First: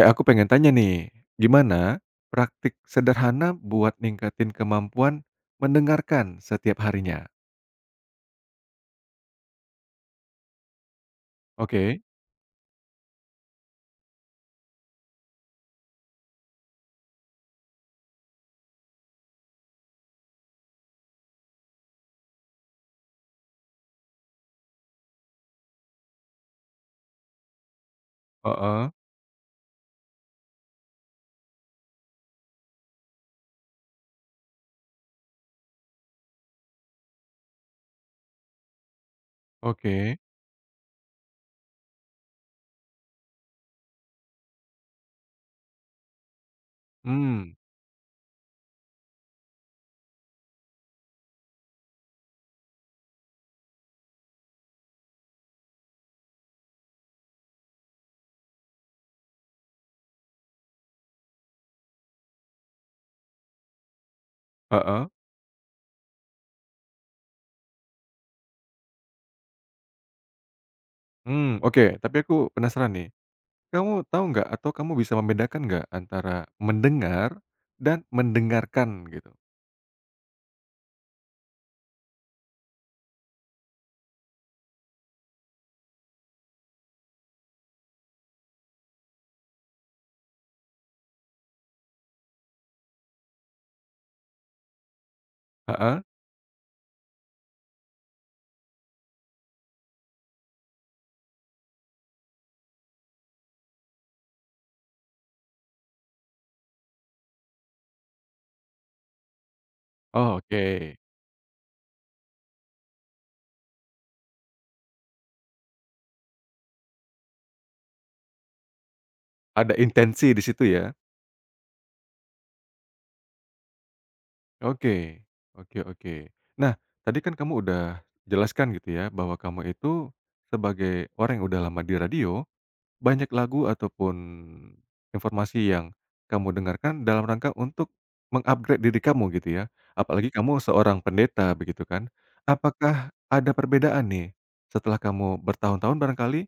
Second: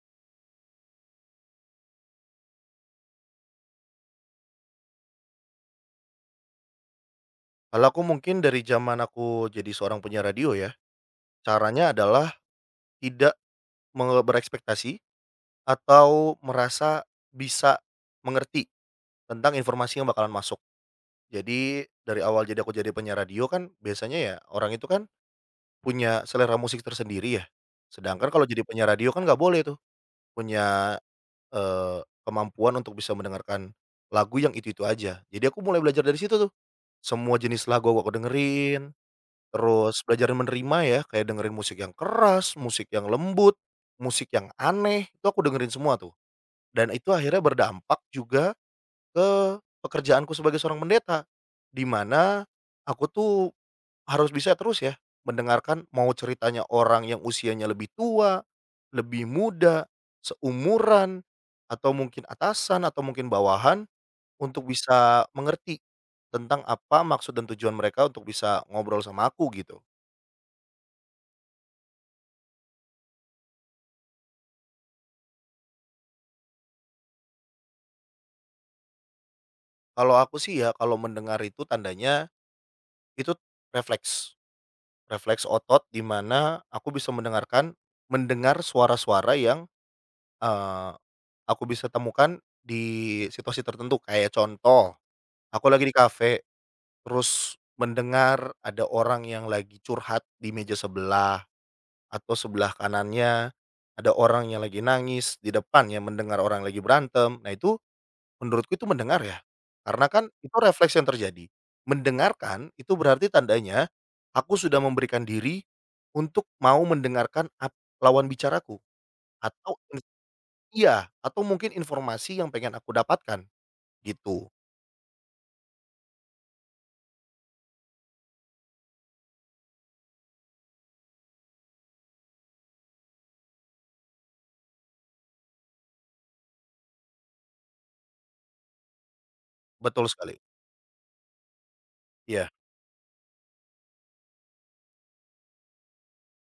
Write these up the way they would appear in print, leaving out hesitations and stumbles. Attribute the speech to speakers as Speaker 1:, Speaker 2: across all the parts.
Speaker 1: Eh, aku pengen tanya nih, gimana praktik sederhana buat ningkatin kemampuan mendengarkan setiap harinya?
Speaker 2: Kalau aku mungkin dari zaman aku jadi seorang penyiar radio ya, caranya
Speaker 1: Oke.
Speaker 2: adalah tidak berekspektasi atau merasa bisa mengerti tentang informasi yang bakalan masuk. Jadi dari awal jadi aku jadi penyiar radio kan biasanya ya orang itu kan punya selera musik tersendiri ya. Sedangkan kalau jadi penyiar
Speaker 1: Heeh.
Speaker 2: radio kan nggak boleh tuh punya, kemampuan untuk bisa mendengarkan lagu yang itu-itu aja. Jadi aku mulai belajar dari situ tuh, semua jenis lagu aku dengerin. Terus
Speaker 1: Oke.
Speaker 2: belajar menerima ya, kayak dengerin musik yang keras, musik yang lembut, musik yang aneh, itu aku dengerin semua tuh. Dan itu akhirnya
Speaker 1: Hmm.
Speaker 2: berdampak juga ke pekerjaanku sebagai seorang pendeta, di mana aku tuh harus bisa terus ya mendengarkan mau ceritanya orang yang usianya lebih tua, lebih muda, seumuran, atau mungkin atasan atau mungkin bawahan untuk
Speaker 1: Heeh.
Speaker 2: bisa mengerti tentang apa maksud dan tujuan mereka untuk bisa ngobrol sama aku gitu.
Speaker 1: Hmm, oke, tapi aku penasaran nih, kamu tahu nggak atau kamu bisa membedakan nggak antara mendengar dan mendengarkan gitu?
Speaker 2: Kalau aku sih ya, kalau mendengar itu tandanya, itu refleks, refleks otot di mana aku bisa mendengar suara-suara yang, eee, aku bisa temukan di situasi tertentu. Kayak contoh, aku lagi di
Speaker 1: Heeh.
Speaker 2: kafe, terus mendengar ada orang yang lagi curhat di meja sebelah atau sebelah kanannya, ada orang yang lagi nangis, di depannya mendengar orang lagi berantem. Nah itu menurutku itu mendengar ya, karena kan
Speaker 1: Oh,
Speaker 2: itu
Speaker 1: oke.
Speaker 2: refleks yang terjadi. Mendengarkan itu berarti tandanya aku sudah memberikan diri untuk mau mendengarkan lawan bicaraku atau
Speaker 1: Ada
Speaker 2: in
Speaker 1: intensi di situ ya?
Speaker 2: iya, atau mungkin informasi yang pengen aku dapatkan, gitu.
Speaker 1: Oke. Oke, oke. Nah, tadi kan kamu udah jelaskan gitu ya, bahwa kamu itu sebagai orang yang udah lama di radio, banyak lagu ataupun informasi yang kamu dengarkan dalam rangka untuk mengupgrade diri kamu gitu ya.
Speaker 2: Betul
Speaker 1: Apalagi
Speaker 2: sekali.
Speaker 1: kamu seorang pendeta begitu kan.
Speaker 2: Iya.
Speaker 1: Apakah ada perbedaan nih setelah kamu bertahun-tahun barangkali,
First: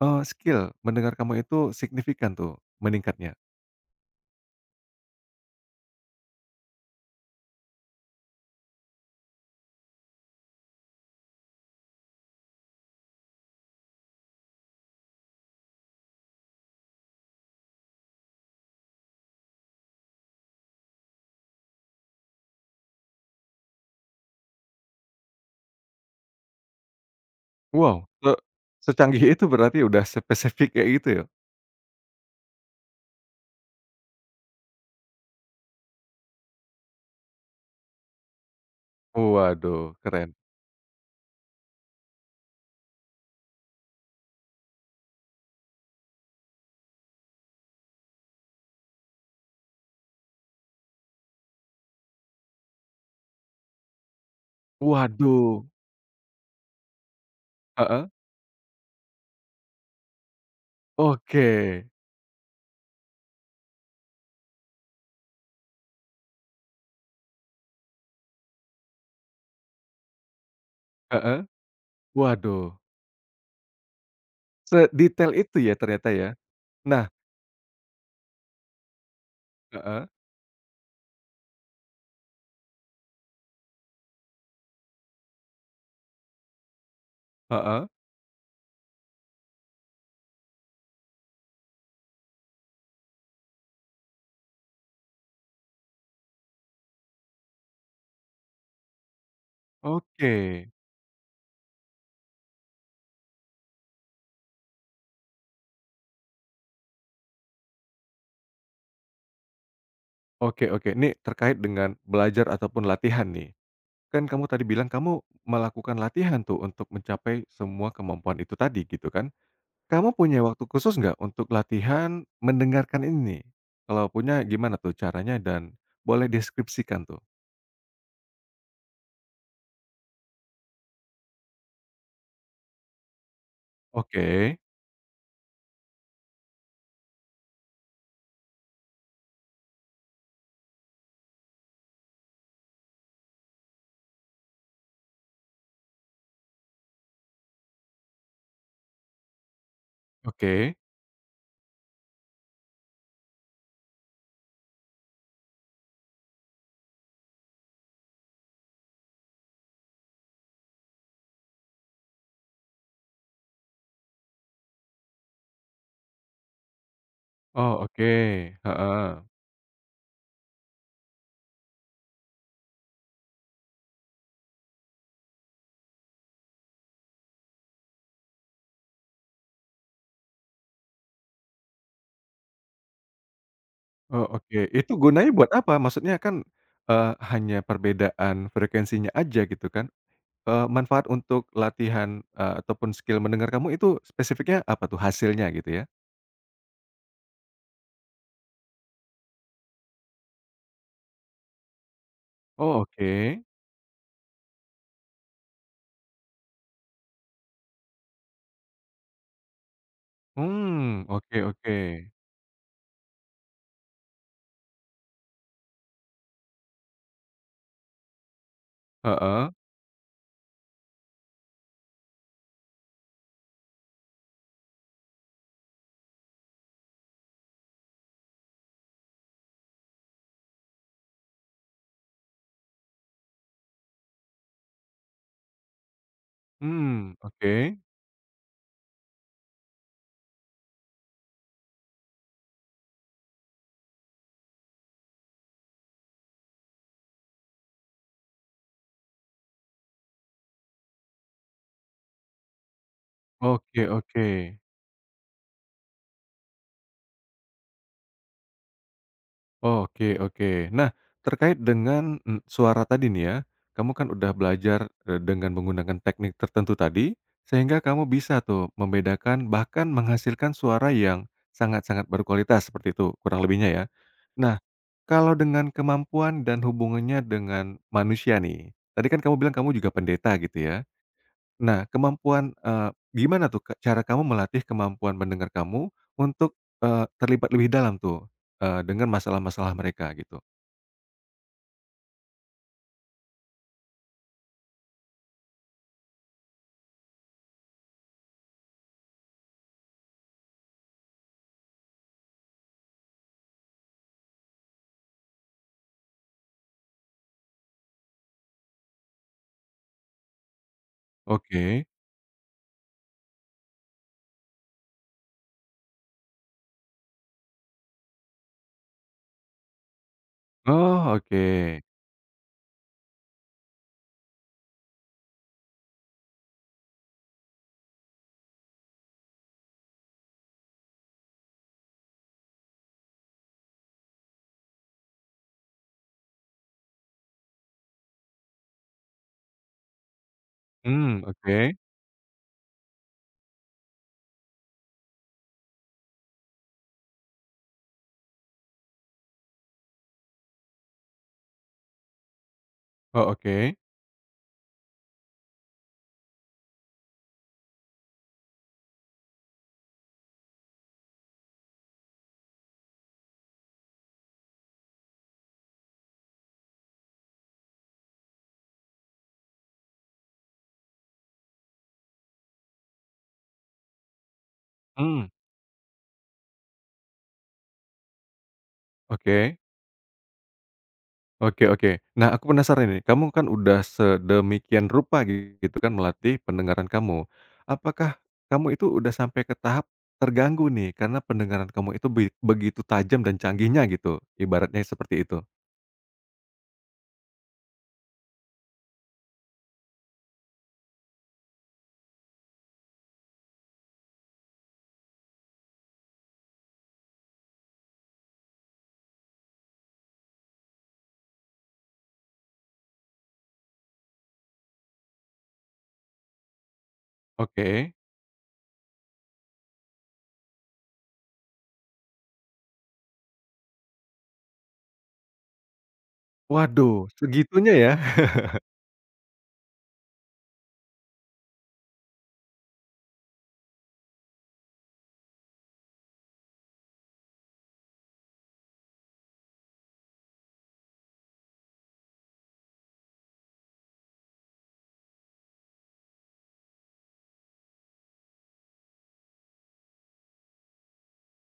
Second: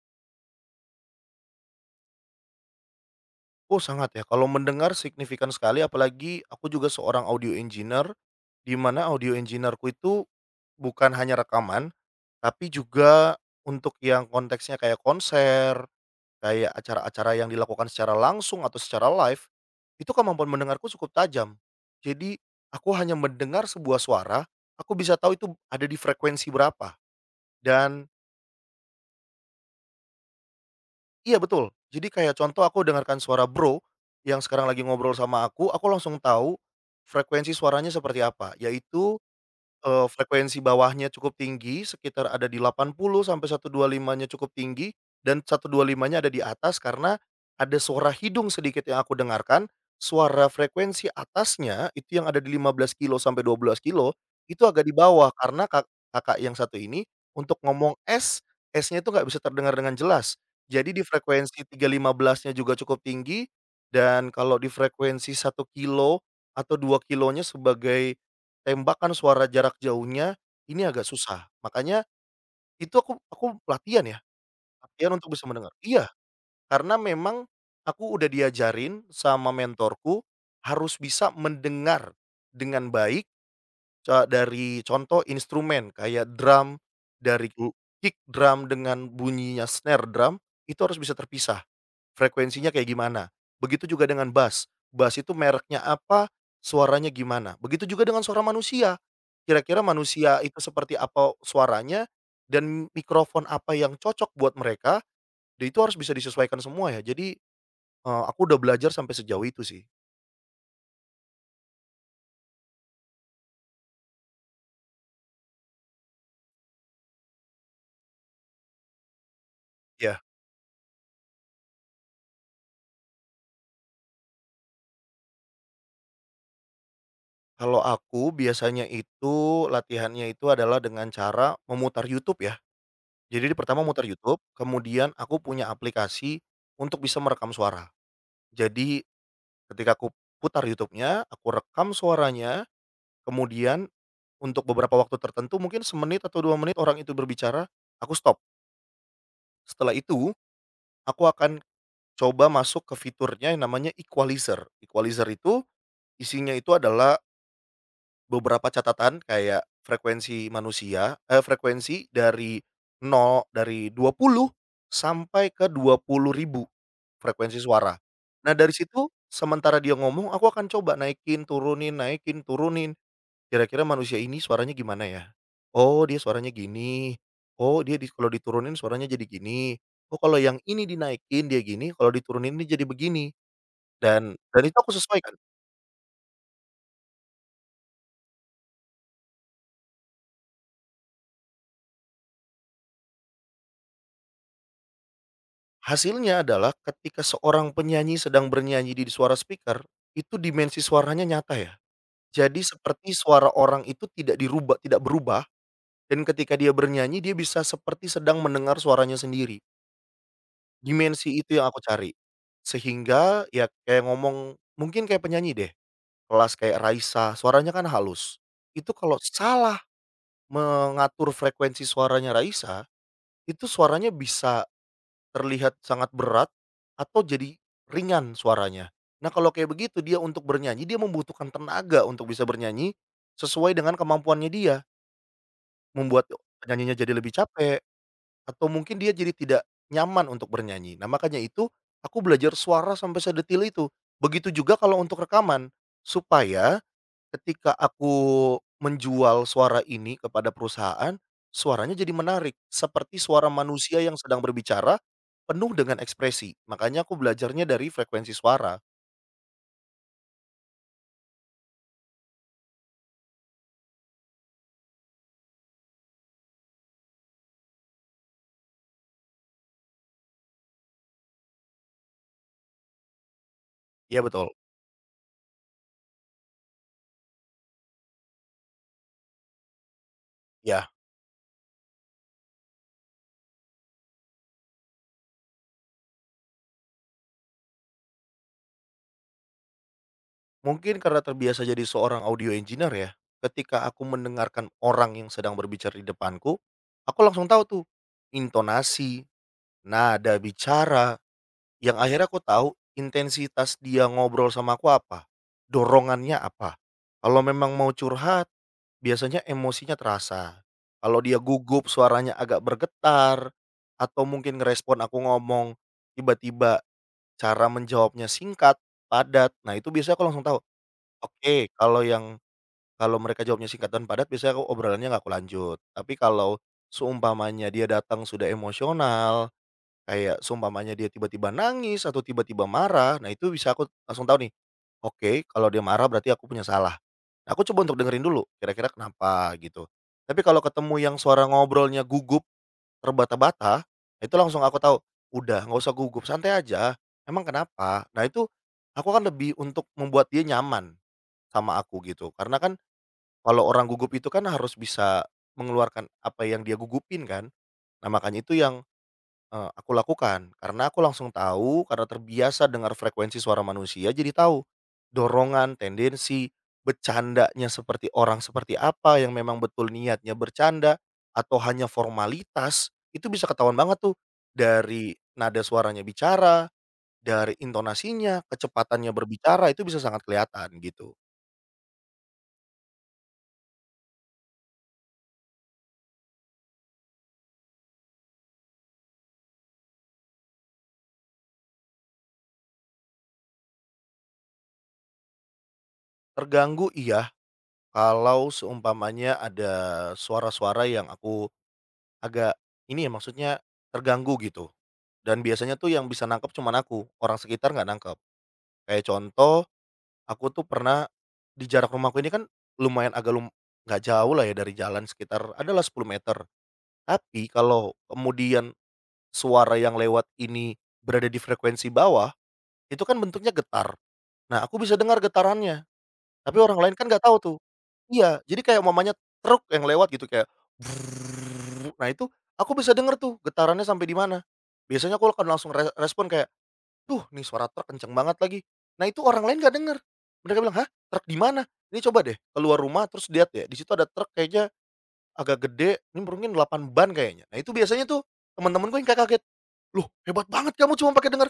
Speaker 1: skill mendengar kamu itu signifikan tuh meningkatnya?
Speaker 2: Oh sangat ya, kalau mendengar signifikan sekali apalagi aku juga seorang audio engineer, di mana audio engineer itu bukan hanya rekaman, tapi juga untuk yang konteksnya kayak konser, kayak acara-acara yang dilakukan secara langsung atau secara live, itu kemampuan mendengarku cukup tajam. Jadi, aku hanya mendengar sebuah suara, aku bisa tahu itu ada di frekuensi berapa.
Speaker 1: Wow,
Speaker 2: Dan
Speaker 1: secanggih itu berarti udah spesifik kayak gitu ya?
Speaker 2: iya betul, jadi kayak contoh aku dengarkan suara bro, yang sekarang lagi ngobrol sama aku langsung tahu frekuensi suaranya seperti apa, yaitu,
Speaker 1: Waduh, keren.
Speaker 2: Frekuensi bawahnya cukup tinggi, sekitar ada di 80 sampai 125-nya cukup tinggi, dan 125-nya ada di atas karena ada suara hidung sedikit yang aku dengarkan, suara frekuensi atasnya itu yang ada di 15 kilo sampai 12 kilo itu agak di bawah
Speaker 1: Waduh.
Speaker 2: karena kakak yang satu ini untuk ngomong
Speaker 1: Heeh.
Speaker 2: S, S-nya itu nggak bisa terdengar dengan jelas. Jadi di
Speaker 1: Oke.
Speaker 2: frekuensi 315-nya juga cukup tinggi, dan kalau di frekuensi 1 kilo atau 2 kilonya sebagai tembakan suara jarak jauhnya ini agak
Speaker 1: Heeh.
Speaker 2: susah. Makanya
Speaker 1: Waduh.
Speaker 2: itu aku latihan ya, latihan
Speaker 1: Sedetail
Speaker 2: untuk bisa
Speaker 1: itu ya
Speaker 2: mendengar. Iya,
Speaker 1: ternyata ya?
Speaker 2: karena
Speaker 1: Nah.
Speaker 2: memang aku udah diajarin sama
Speaker 1: Heeh.
Speaker 2: mentorku harus bisa mendengar dengan baik dari contoh instrumen kayak drum, dari
Speaker 1: Heeh.
Speaker 2: kick drum dengan bunyinya snare drum, itu harus bisa terpisah. Frekuensinya kayak gimana. Begitu juga dengan bass, bass itu mereknya apa, suaranya gimana. Begitu juga dengan suara manusia, kira-kira
Speaker 1: Oke.
Speaker 2: manusia itu seperti apa suaranya, dan mikrofon apa yang cocok buat mereka, dan itu harus bisa disesuaikan semua ya. Jadi, aku udah belajar sampai sejauh itu sih.
Speaker 1: Oke, oke, ini terkait dengan belajar ataupun latihan nih, kan kamu tadi bilang kamu melakukan latihan tuh untuk mencapai semua kemampuan itu tadi gitu kan, kamu
Speaker 2: Ya,
Speaker 1: punya waktu khusus nggak untuk latihan mendengarkan ini nih? Kalau punya gimana tuh caranya dan boleh deskripsikan tuh?
Speaker 2: kalau aku biasanya itu latihannya itu adalah dengan cara memutar YouTube ya. Jadi di pertama muter YouTube,
Speaker 1: Oke.
Speaker 2: kemudian aku punya aplikasi untuk bisa merekam suara. Jadi ketika aku putar YouTube-nya, aku rekam suaranya, kemudian untuk beberapa waktu tertentu mungkin semenit atau 2 menit orang itu berbicara, aku stop. Setelah itu,
Speaker 1: Oke.
Speaker 2: aku akan coba masuk ke fiturnya yang namanya equalizer. Equalizer itu isinya itu adalah beberapa catatan kayak frekuensi manusia, frekuensi dari 0 dari 20 sampai ke 20.000 frekuensi
Speaker 1: Oh,
Speaker 2: suara.
Speaker 1: oke.
Speaker 2: Nah dari situ,
Speaker 1: Heeh.
Speaker 2: sementara dia ngomong aku akan coba naikin, turunin, naikin, turunin. Kira-kira manusia ini suaranya gimana ya? Oh dia suaranya gini, oh dia di kalau diturunin suaranya jadi gini, oh kalau yang ini dinaikin dia gini, kalau diturunin dia jadi begini,
Speaker 1: Oh,
Speaker 2: dan
Speaker 1: oke.
Speaker 2: dan itu aku
Speaker 1: Itu gunanya
Speaker 2: sesuaikan.
Speaker 1: buat apa? Maksudnya kan, eee, hanya perbedaan frekuensinya aja gitu kan, manfaat untuk latihan, ataupun skill mendengar kamu itu spesifiknya apa tuh hasilnya gitu ya?
Speaker 2: Hasilnya adalah ketika seorang penyanyi sedang bernyanyi di suara speaker, itu dimensi suaranya nyata ya. Jadi
Speaker 1: Oh,
Speaker 2: seperti
Speaker 1: oke.
Speaker 2: suara orang itu tidak dirubah tidak berubah, dan ketika dia bernyanyi dia bisa seperti sedang mendengar suaranya sendiri.
Speaker 1: Mmm.
Speaker 2: Dimensi
Speaker 1: Oke,
Speaker 2: itu yang
Speaker 1: oke.
Speaker 2: aku cari. Sehingga ya kayak ngomong mungkin kayak penyanyi deh. Kelas kayak Raisa, suaranya kan halus. Itu kalau
Speaker 1: Heeh.
Speaker 2: salah mengatur frekuensi suaranya Raisa, itu suaranya bisa terlihat sangat berat atau jadi ringan suaranya. Nah, kalau kayak begitu dia untuk bernyanyi, dia membutuhkan tenaga untuk bisa bernyanyi sesuai dengan kemampuannya dia. Membuat penyanyinya jadi
Speaker 1: Mmm,
Speaker 2: lebih
Speaker 1: oke.
Speaker 2: capek atau mungkin dia jadi tidak nyaman untuk bernyanyi. Nah, makanya itu aku belajar suara sampai sedetil itu. Begitu juga kalau untuk rekaman, supaya ketika aku menjual suara ini kepada perusahaan, suaranya jadi menarik, seperti suara
Speaker 1: Oke,
Speaker 2: manusia yang
Speaker 1: oke.
Speaker 2: sedang berbicara, penuh dengan ekspresi. Makanya aku belajarnya dari frekuensi suara.
Speaker 1: Oke, oke. Nah, terkait dengan, suara tadi nih ya, kamu kan udah belajar, dengan menggunakan teknik tertentu tadi, sehingga kamu bisa tuh membedakan bahkan menghasilkan suara yang sangat-sangat berkualitas seperti itu kurang lebihnya ya.
Speaker 2: Iya betul,
Speaker 1: Nah, kalau dengan kemampuan dan hubungannya dengan manusia nih, tadi kan kamu bilang kamu juga pendeta gitu ya.
Speaker 2: ya.
Speaker 1: Nah, kemampuan gimana tuh, Kak, cara kamu melatih kemampuan mendengar kamu untuk, terlibat lebih dalam tuh, dengan masalah-masalah mereka gitu?
Speaker 2: Mungkin karena terbiasa jadi seorang audio engineer ya, ketika aku mendengarkan orang yang sedang berbicara di depanku, aku langsung tahu tuh, intonasi, nada bicara, yang akhirnya aku tahu intensitas dia ngobrol sama aku apa, dorongannya apa. Kalau memang mau curhat, biasanya emosinya terasa. Kalau dia
Speaker 1: Oke.
Speaker 2: gugup, suaranya agak bergetar, atau mungkin ngerespon aku ngomong, tiba-tiba cara menjawabnya singkat, padat. Nah, itu biasanya aku langsung tahu,
Speaker 1: Oh, oke.
Speaker 2: oke, kalau mereka jawabnya singkat dan padat, biasanya aku obrolannya nggak aku lanjut. Tapi kalau seumpamanya dia datang sudah emosional, kayak seumpamanya dia tiba-tiba nangis atau tiba-tiba marah, nah itu bisa aku langsung tahu nih, oke kalau dia marah berarti aku punya salah. Nah, aku coba untuk dengerin dulu kira-kira kenapa gitu. Tapi kalau ketemu yang
Speaker 1: Mmm,
Speaker 2: suara
Speaker 1: oke.
Speaker 2: ngobrolnya gugup, terbata-bata, nah itu langsung aku tahu, udah nggak usah gugup, santai aja, emang kenapa? Nah itu aku kan lebih untuk membuat dia nyaman sama aku gitu. Karena kan
Speaker 1: Oh,
Speaker 2: kalau
Speaker 1: oke.
Speaker 2: orang gugup itu kan harus bisa mengeluarkan apa yang dia gugupin kan. Nah makanya itu yang aku lakukan, karena aku langsung tahu, karena terbiasa dengar frekuensi suara manusia, jadi tahu dorongan, tendensi, bercandanya seperti orang seperti apa yang memang betul niatnya bercanda atau hanya formalitas, itu bisa ketahuan banget tuh dari
Speaker 1: Mmm,
Speaker 2: nada suaranya bicara, dari intonasinya, kecepatannya
Speaker 1: oke.
Speaker 2: berbicara, itu bisa sangat kelihatan gitu.
Speaker 1: Oke, oke. Nah, aku penasaran nih, kamu kan udah sedemikian rupa gitu kan melatih pendengaran kamu. Apakah kamu itu udah sampai ke tahap terganggu nih karena pendengaran kamu itu begitu tajam dan canggihnya gitu, ibaratnya seperti itu?
Speaker 2: Terganggu iya, kalau seumpamanya ada suara-suara yang aku agak ini ya, maksudnya terganggu gitu. Dan biasanya tuh yang bisa nangkep cuman aku, orang sekitar nggak nangkep. Kayak contoh, aku tuh pernah di jarak rumahku ini kan lumayan agak nggak jauh lah ya dari jalan sekitar adalah 10 meter. Tapi
Speaker 1: Oke.
Speaker 2: kalau kemudian suara yang lewat ini berada di frekuensi bawah, itu kan bentuknya getar. Nah, aku bisa dengar getarannya, tapi orang lain kan
Speaker 1: Waduh,
Speaker 2: nggak tahu tuh.
Speaker 1: segitunya ya?
Speaker 2: Iya, jadi kayak mamanya truk yang lewat gitu kayak brrrr. Nah, itu aku bisa denger tuh getarannya sampai di mana. Biasanya aku akan langsung respon kayak, "Duh, nih suara truk kenceng banget lagi." Nah, itu orang lain nggak denger. Mereka bilang, "Hah? Truk di mana? Ini coba deh keluar rumah terus lihat ya, di situ ada truk kayaknya agak gede, ini mungkin 8 ban kayaknya." Nah, itu biasanya tuh teman-teman gue yang kayak kaget, "Loh, hebat banget kamu cuma pakai denger."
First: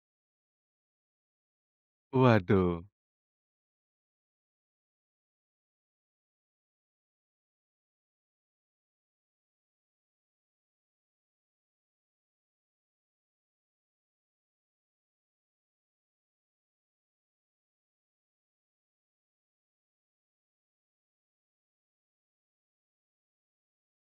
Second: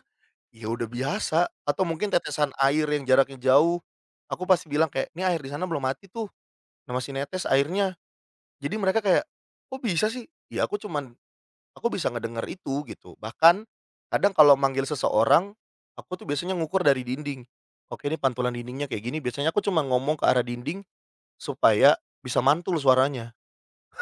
Speaker 2: "Ya udah biasa." Atau mungkin tetesan
Speaker 1: Waduh.
Speaker 2: air yang jaraknya jauh. Aku pasti bilang kayak, "Ini air di sana belum mati tuh, nah masih netes airnya." Jadi mereka kayak, "Oh bisa sih?" Ya aku cuman aku bisa ngedenger itu gitu, bahkan kadang kalau manggil seseorang, aku tuh biasanya ngukur dari dinding. Oke ini pantulan dindingnya kayak gini, biasanya aku cuma ngomong ke arah dinding supaya bisa mantul suaranya.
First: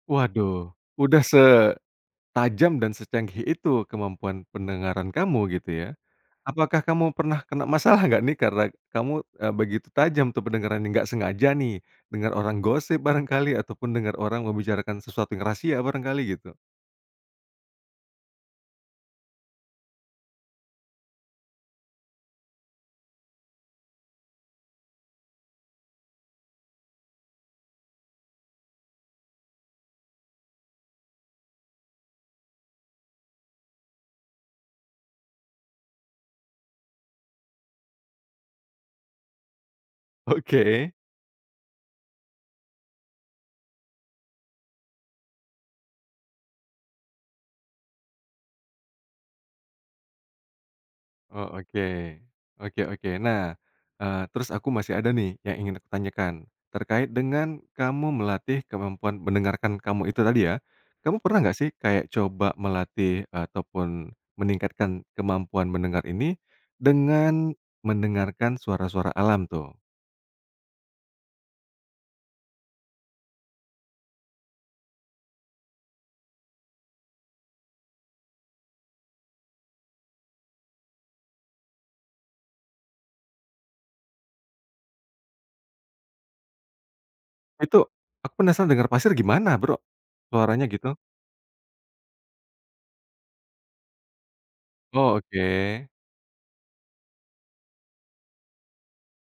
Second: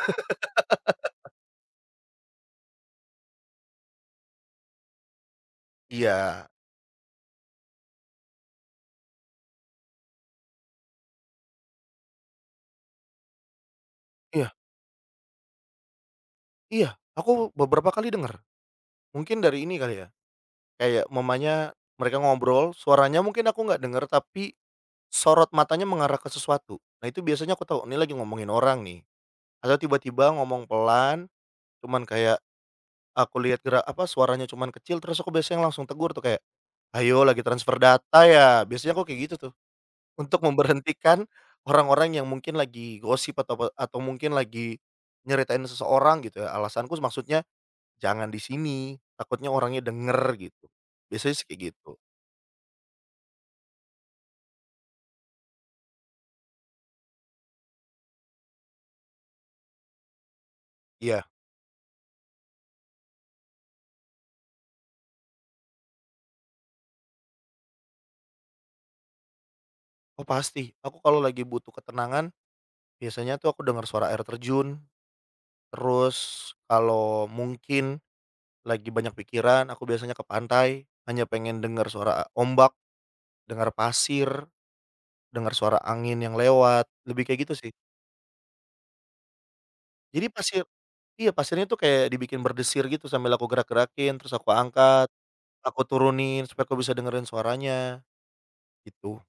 Speaker 1: Waduh, udah setajam dan secanggih itu kemampuan pendengaran kamu gitu ya.
Speaker 2: Iya,
Speaker 1: Apakah kamu pernah kena masalah nggak nih karena kamu, begitu tajam tuh pendengarannya, nggak sengaja nih dengar orang gosip barangkali ataupun dengar orang
Speaker 2: iya,
Speaker 1: membicarakan sesuatu yang rahasia barangkali gitu?
Speaker 2: iya, aku beberapa kali denger. Mungkin dari ini kali ya, kayak mamanya mereka ngobrol, suaranya mungkin aku nggak denger tapi sorot matanya mengarah ke sesuatu. Nah itu biasanya aku tahu, ini lagi ngomongin orang nih, atau tiba-tiba ngomong pelan, cuman kayak aku lihat gerak apa, suaranya cuman kecil, terus aku biasanya langsung tegur tuh kayak, "Ayo lagi transfer data ya?" Biasanya aku kayak gitu tuh, untuk
Speaker 1: Oke.
Speaker 2: memberhentikan orang-orang yang mungkin lagi gosip atau atau mungkin lagi nyeritain seseorang gitu ya, alasanku maksudnya, "Jangan di sini, takutnya orangnya denger," gitu. Biasanya sih
Speaker 1: Oh,
Speaker 2: kayak
Speaker 1: oke.
Speaker 2: gitu.
Speaker 1: Oke, oke. Nah, terus aku masih ada nih yang ingin aku tanyakan, terkait dengan kamu melatih kemampuan mendengarkan kamu itu tadi ya, kamu
Speaker 2: Iya.
Speaker 1: pernah nggak sih kayak coba melatih ataupun meningkatkan kemampuan mendengar ini dengan mendengarkan suara-suara alam tuh?
Speaker 2: Oh pasti, aku kalau lagi butuh ketenangan, biasanya tuh aku dengar suara air terjun, terus kalau mungkin lagi banyak pikiran, aku biasanya ke pantai, hanya pengen dengar suara ombak. Dengar pasir, dengar suara angin yang lewat, lebih kayak gitu sih.
Speaker 1: Itu aku penasaran dengar pasir gimana Bro,
Speaker 2: Jadi pasir
Speaker 1: suaranya gitu?
Speaker 2: iya, pasirnya tuh kayak dibikin berdesir gitu sambil aku gerak-gerakin, terus aku angkat,
Speaker 1: Oh,
Speaker 2: aku
Speaker 1: oke.
Speaker 2: turunin supaya aku bisa dengerin suaranya, gitu.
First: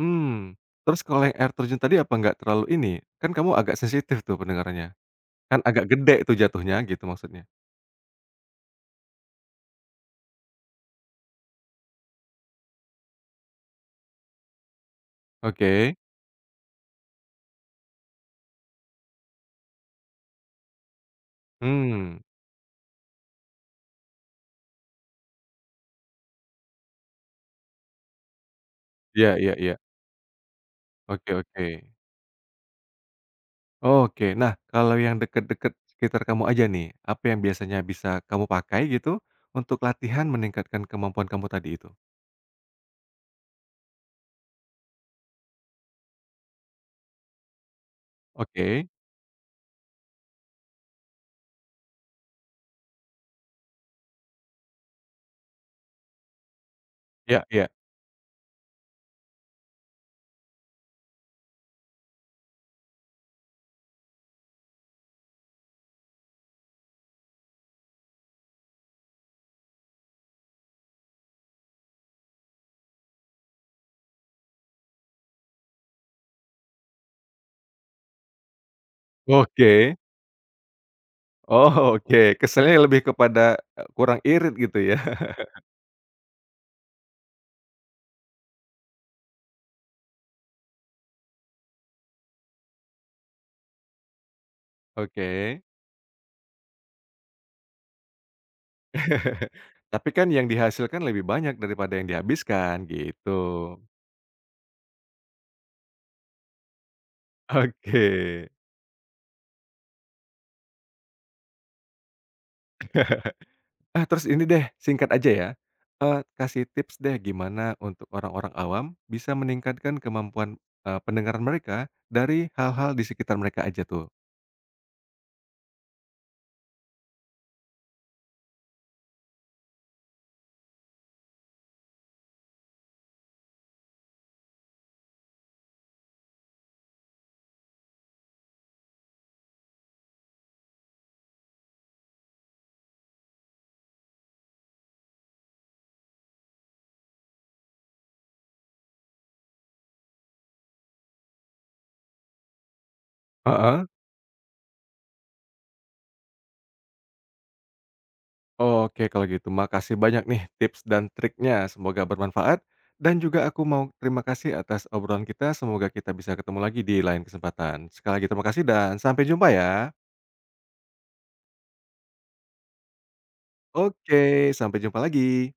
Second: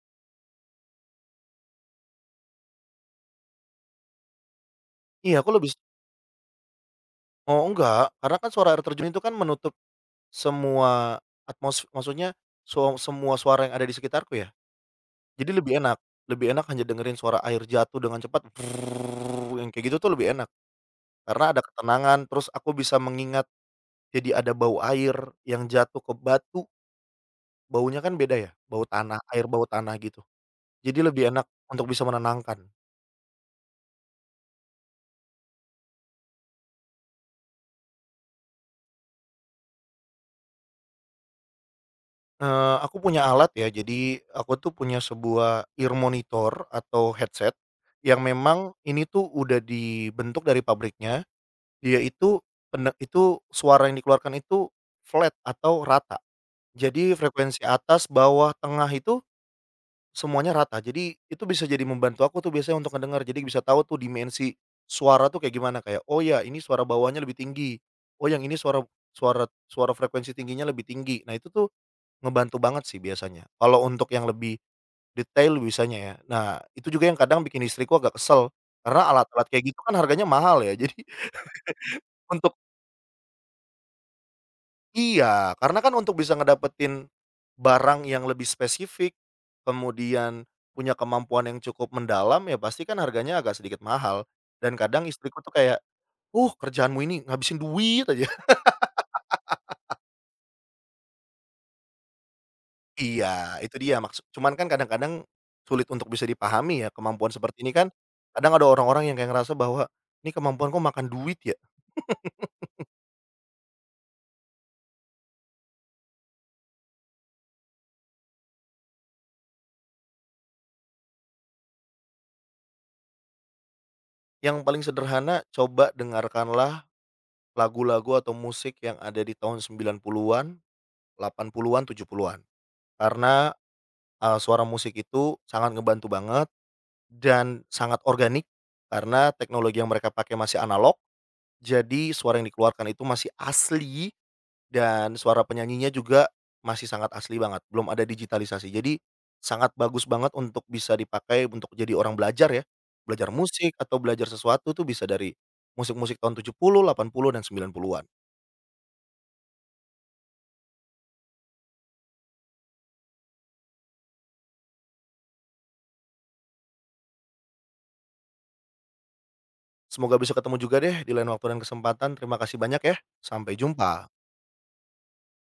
Speaker 1: Hmm. Terus kalau yang air terjun tadi apa nggak terlalu ini, kan kamu agak sensitif tuh pendengarannya.
Speaker 2: Iya, aku
Speaker 1: Kan
Speaker 2: lebih,
Speaker 1: agak gede tuh jatuhnya gitu maksudnya.
Speaker 2: oh enggak, karena kan suara air terjun itu kan menutup semua atmos maksudnya so semua suara yang ada di sekitarku ya. Jadi
Speaker 1: Oke.
Speaker 2: lebih enak hanya dengerin suara air jatuh dengan cepat yang kayak gitu tuh lebih enak, karena ada ketenangan,
Speaker 1: Mmm.
Speaker 2: terus aku bisa mengingat. Jadi ada bau air yang jatuh ke batu, baunya kan beda ya, bau tanah,
Speaker 1: Iya,
Speaker 2: air
Speaker 1: iya,
Speaker 2: bau
Speaker 1: iya.
Speaker 2: tanah gitu. Jadi lebih
Speaker 1: Oke,
Speaker 2: enak
Speaker 1: oke.
Speaker 2: untuk bisa menenangkan.
Speaker 1: Oke, nah kalau yang deket-deket sekitar kamu aja nih, apa yang biasanya bisa kamu pakai gitu untuk latihan meningkatkan kemampuan kamu tadi itu?
Speaker 2: Aku punya alat ya, jadi aku tuh punya sebuah ear monitor atau headset yang memang
Speaker 1: Oke.
Speaker 2: ini tuh udah dibentuk dari pabriknya, dia itu itu suara yang dikeluarkan itu flat atau rata. Jadi
Speaker 1: Iya,
Speaker 2: frekuensi
Speaker 1: iya.
Speaker 2: atas, bawah, tengah itu semuanya rata, jadi itu bisa jadi membantu aku tuh biasanya untuk ngedengar, jadi bisa tahu tuh dimensi suara tuh kayak gimana, kayak, "Oh ya ini suara bawahnya lebih tinggi, oh yang ini suara suara suara frekuensi tingginya lebih tinggi." Nah itu tuh ngebantu banget sih biasanya, kalau untuk yang lebih detail biasanya ya. Nah itu juga yang kadang bikin istriku agak kesel, karena alat-alat
Speaker 1: Oke.
Speaker 2: kayak gitu kan harganya mahal ya, jadi
Speaker 1: Oh, oke,
Speaker 2: untuk
Speaker 1: keselnya lebih kepada, kurang irit gitu ya?
Speaker 2: iya, karena kan untuk bisa ngedapetin barang yang lebih spesifik, kemudian punya kemampuan yang cukup mendalam, ya pasti kan harganya agak sedikit mahal. Dan kadang istriku tuh
Speaker 1: Oke.
Speaker 2: kayak, kerjaanmu ini ngabisin duit aja."
Speaker 1: Tapi kan yang dihasilkan lebih banyak daripada yang dihabiskan
Speaker 2: Iya, itu
Speaker 1: gitu.
Speaker 2: dia maksud cuman kan kadang-kadang sulit untuk bisa dipahami ya, kemampuan seperti ini kan
Speaker 1: Oke.
Speaker 2: kadang ada orang-orang yang kayak ngerasa bahwa, "Ini kemampuanku makan duit ya?"
Speaker 1: Eh, terus ini deh, singkat aja ya, kasih tips deh gimana untuk orang-orang awam bisa meningkatkan kemampuan, pendengaran mereka dari hal-hal di sekitar mereka aja tuh?
Speaker 2: Yang paling sederhana, coba dengarkanlah lagu-lagu atau musik yang ada di tahun 90-an, 80-an, 70-an. Karena, suara musik itu sangat ngebantu banget dan sangat organik karena teknologi yang mereka pakai masih analog, jadi suara yang dikeluarkan itu masih asli dan suara penyanyinya juga masih sangat asli banget, belum ada digitalisasi. Jadi sangat bagus banget untuk bisa dipakai untuk jadi orang belajar ya, belajar musik
Speaker 1: Heeh?
Speaker 2: atau belajar sesuatu tuh bisa dari musik-musik tahun 70, 80, dan 90-an.
Speaker 1: Oke kalau gitu makasih banyak nih tips dan triknya, semoga bermanfaat dan juga aku mau terima kasih atas obrolan kita, semoga kita bisa ketemu lagi di lain kesempatan. Sekali lagi terima kasih dan sampai jumpa ya.
Speaker 2: Semoga bisa ketemu juga deh di lain waktu dan kesempatan. Terima kasih banyak ya, sampai jumpa.
Speaker 1: Oke, sampai jumpa lagi.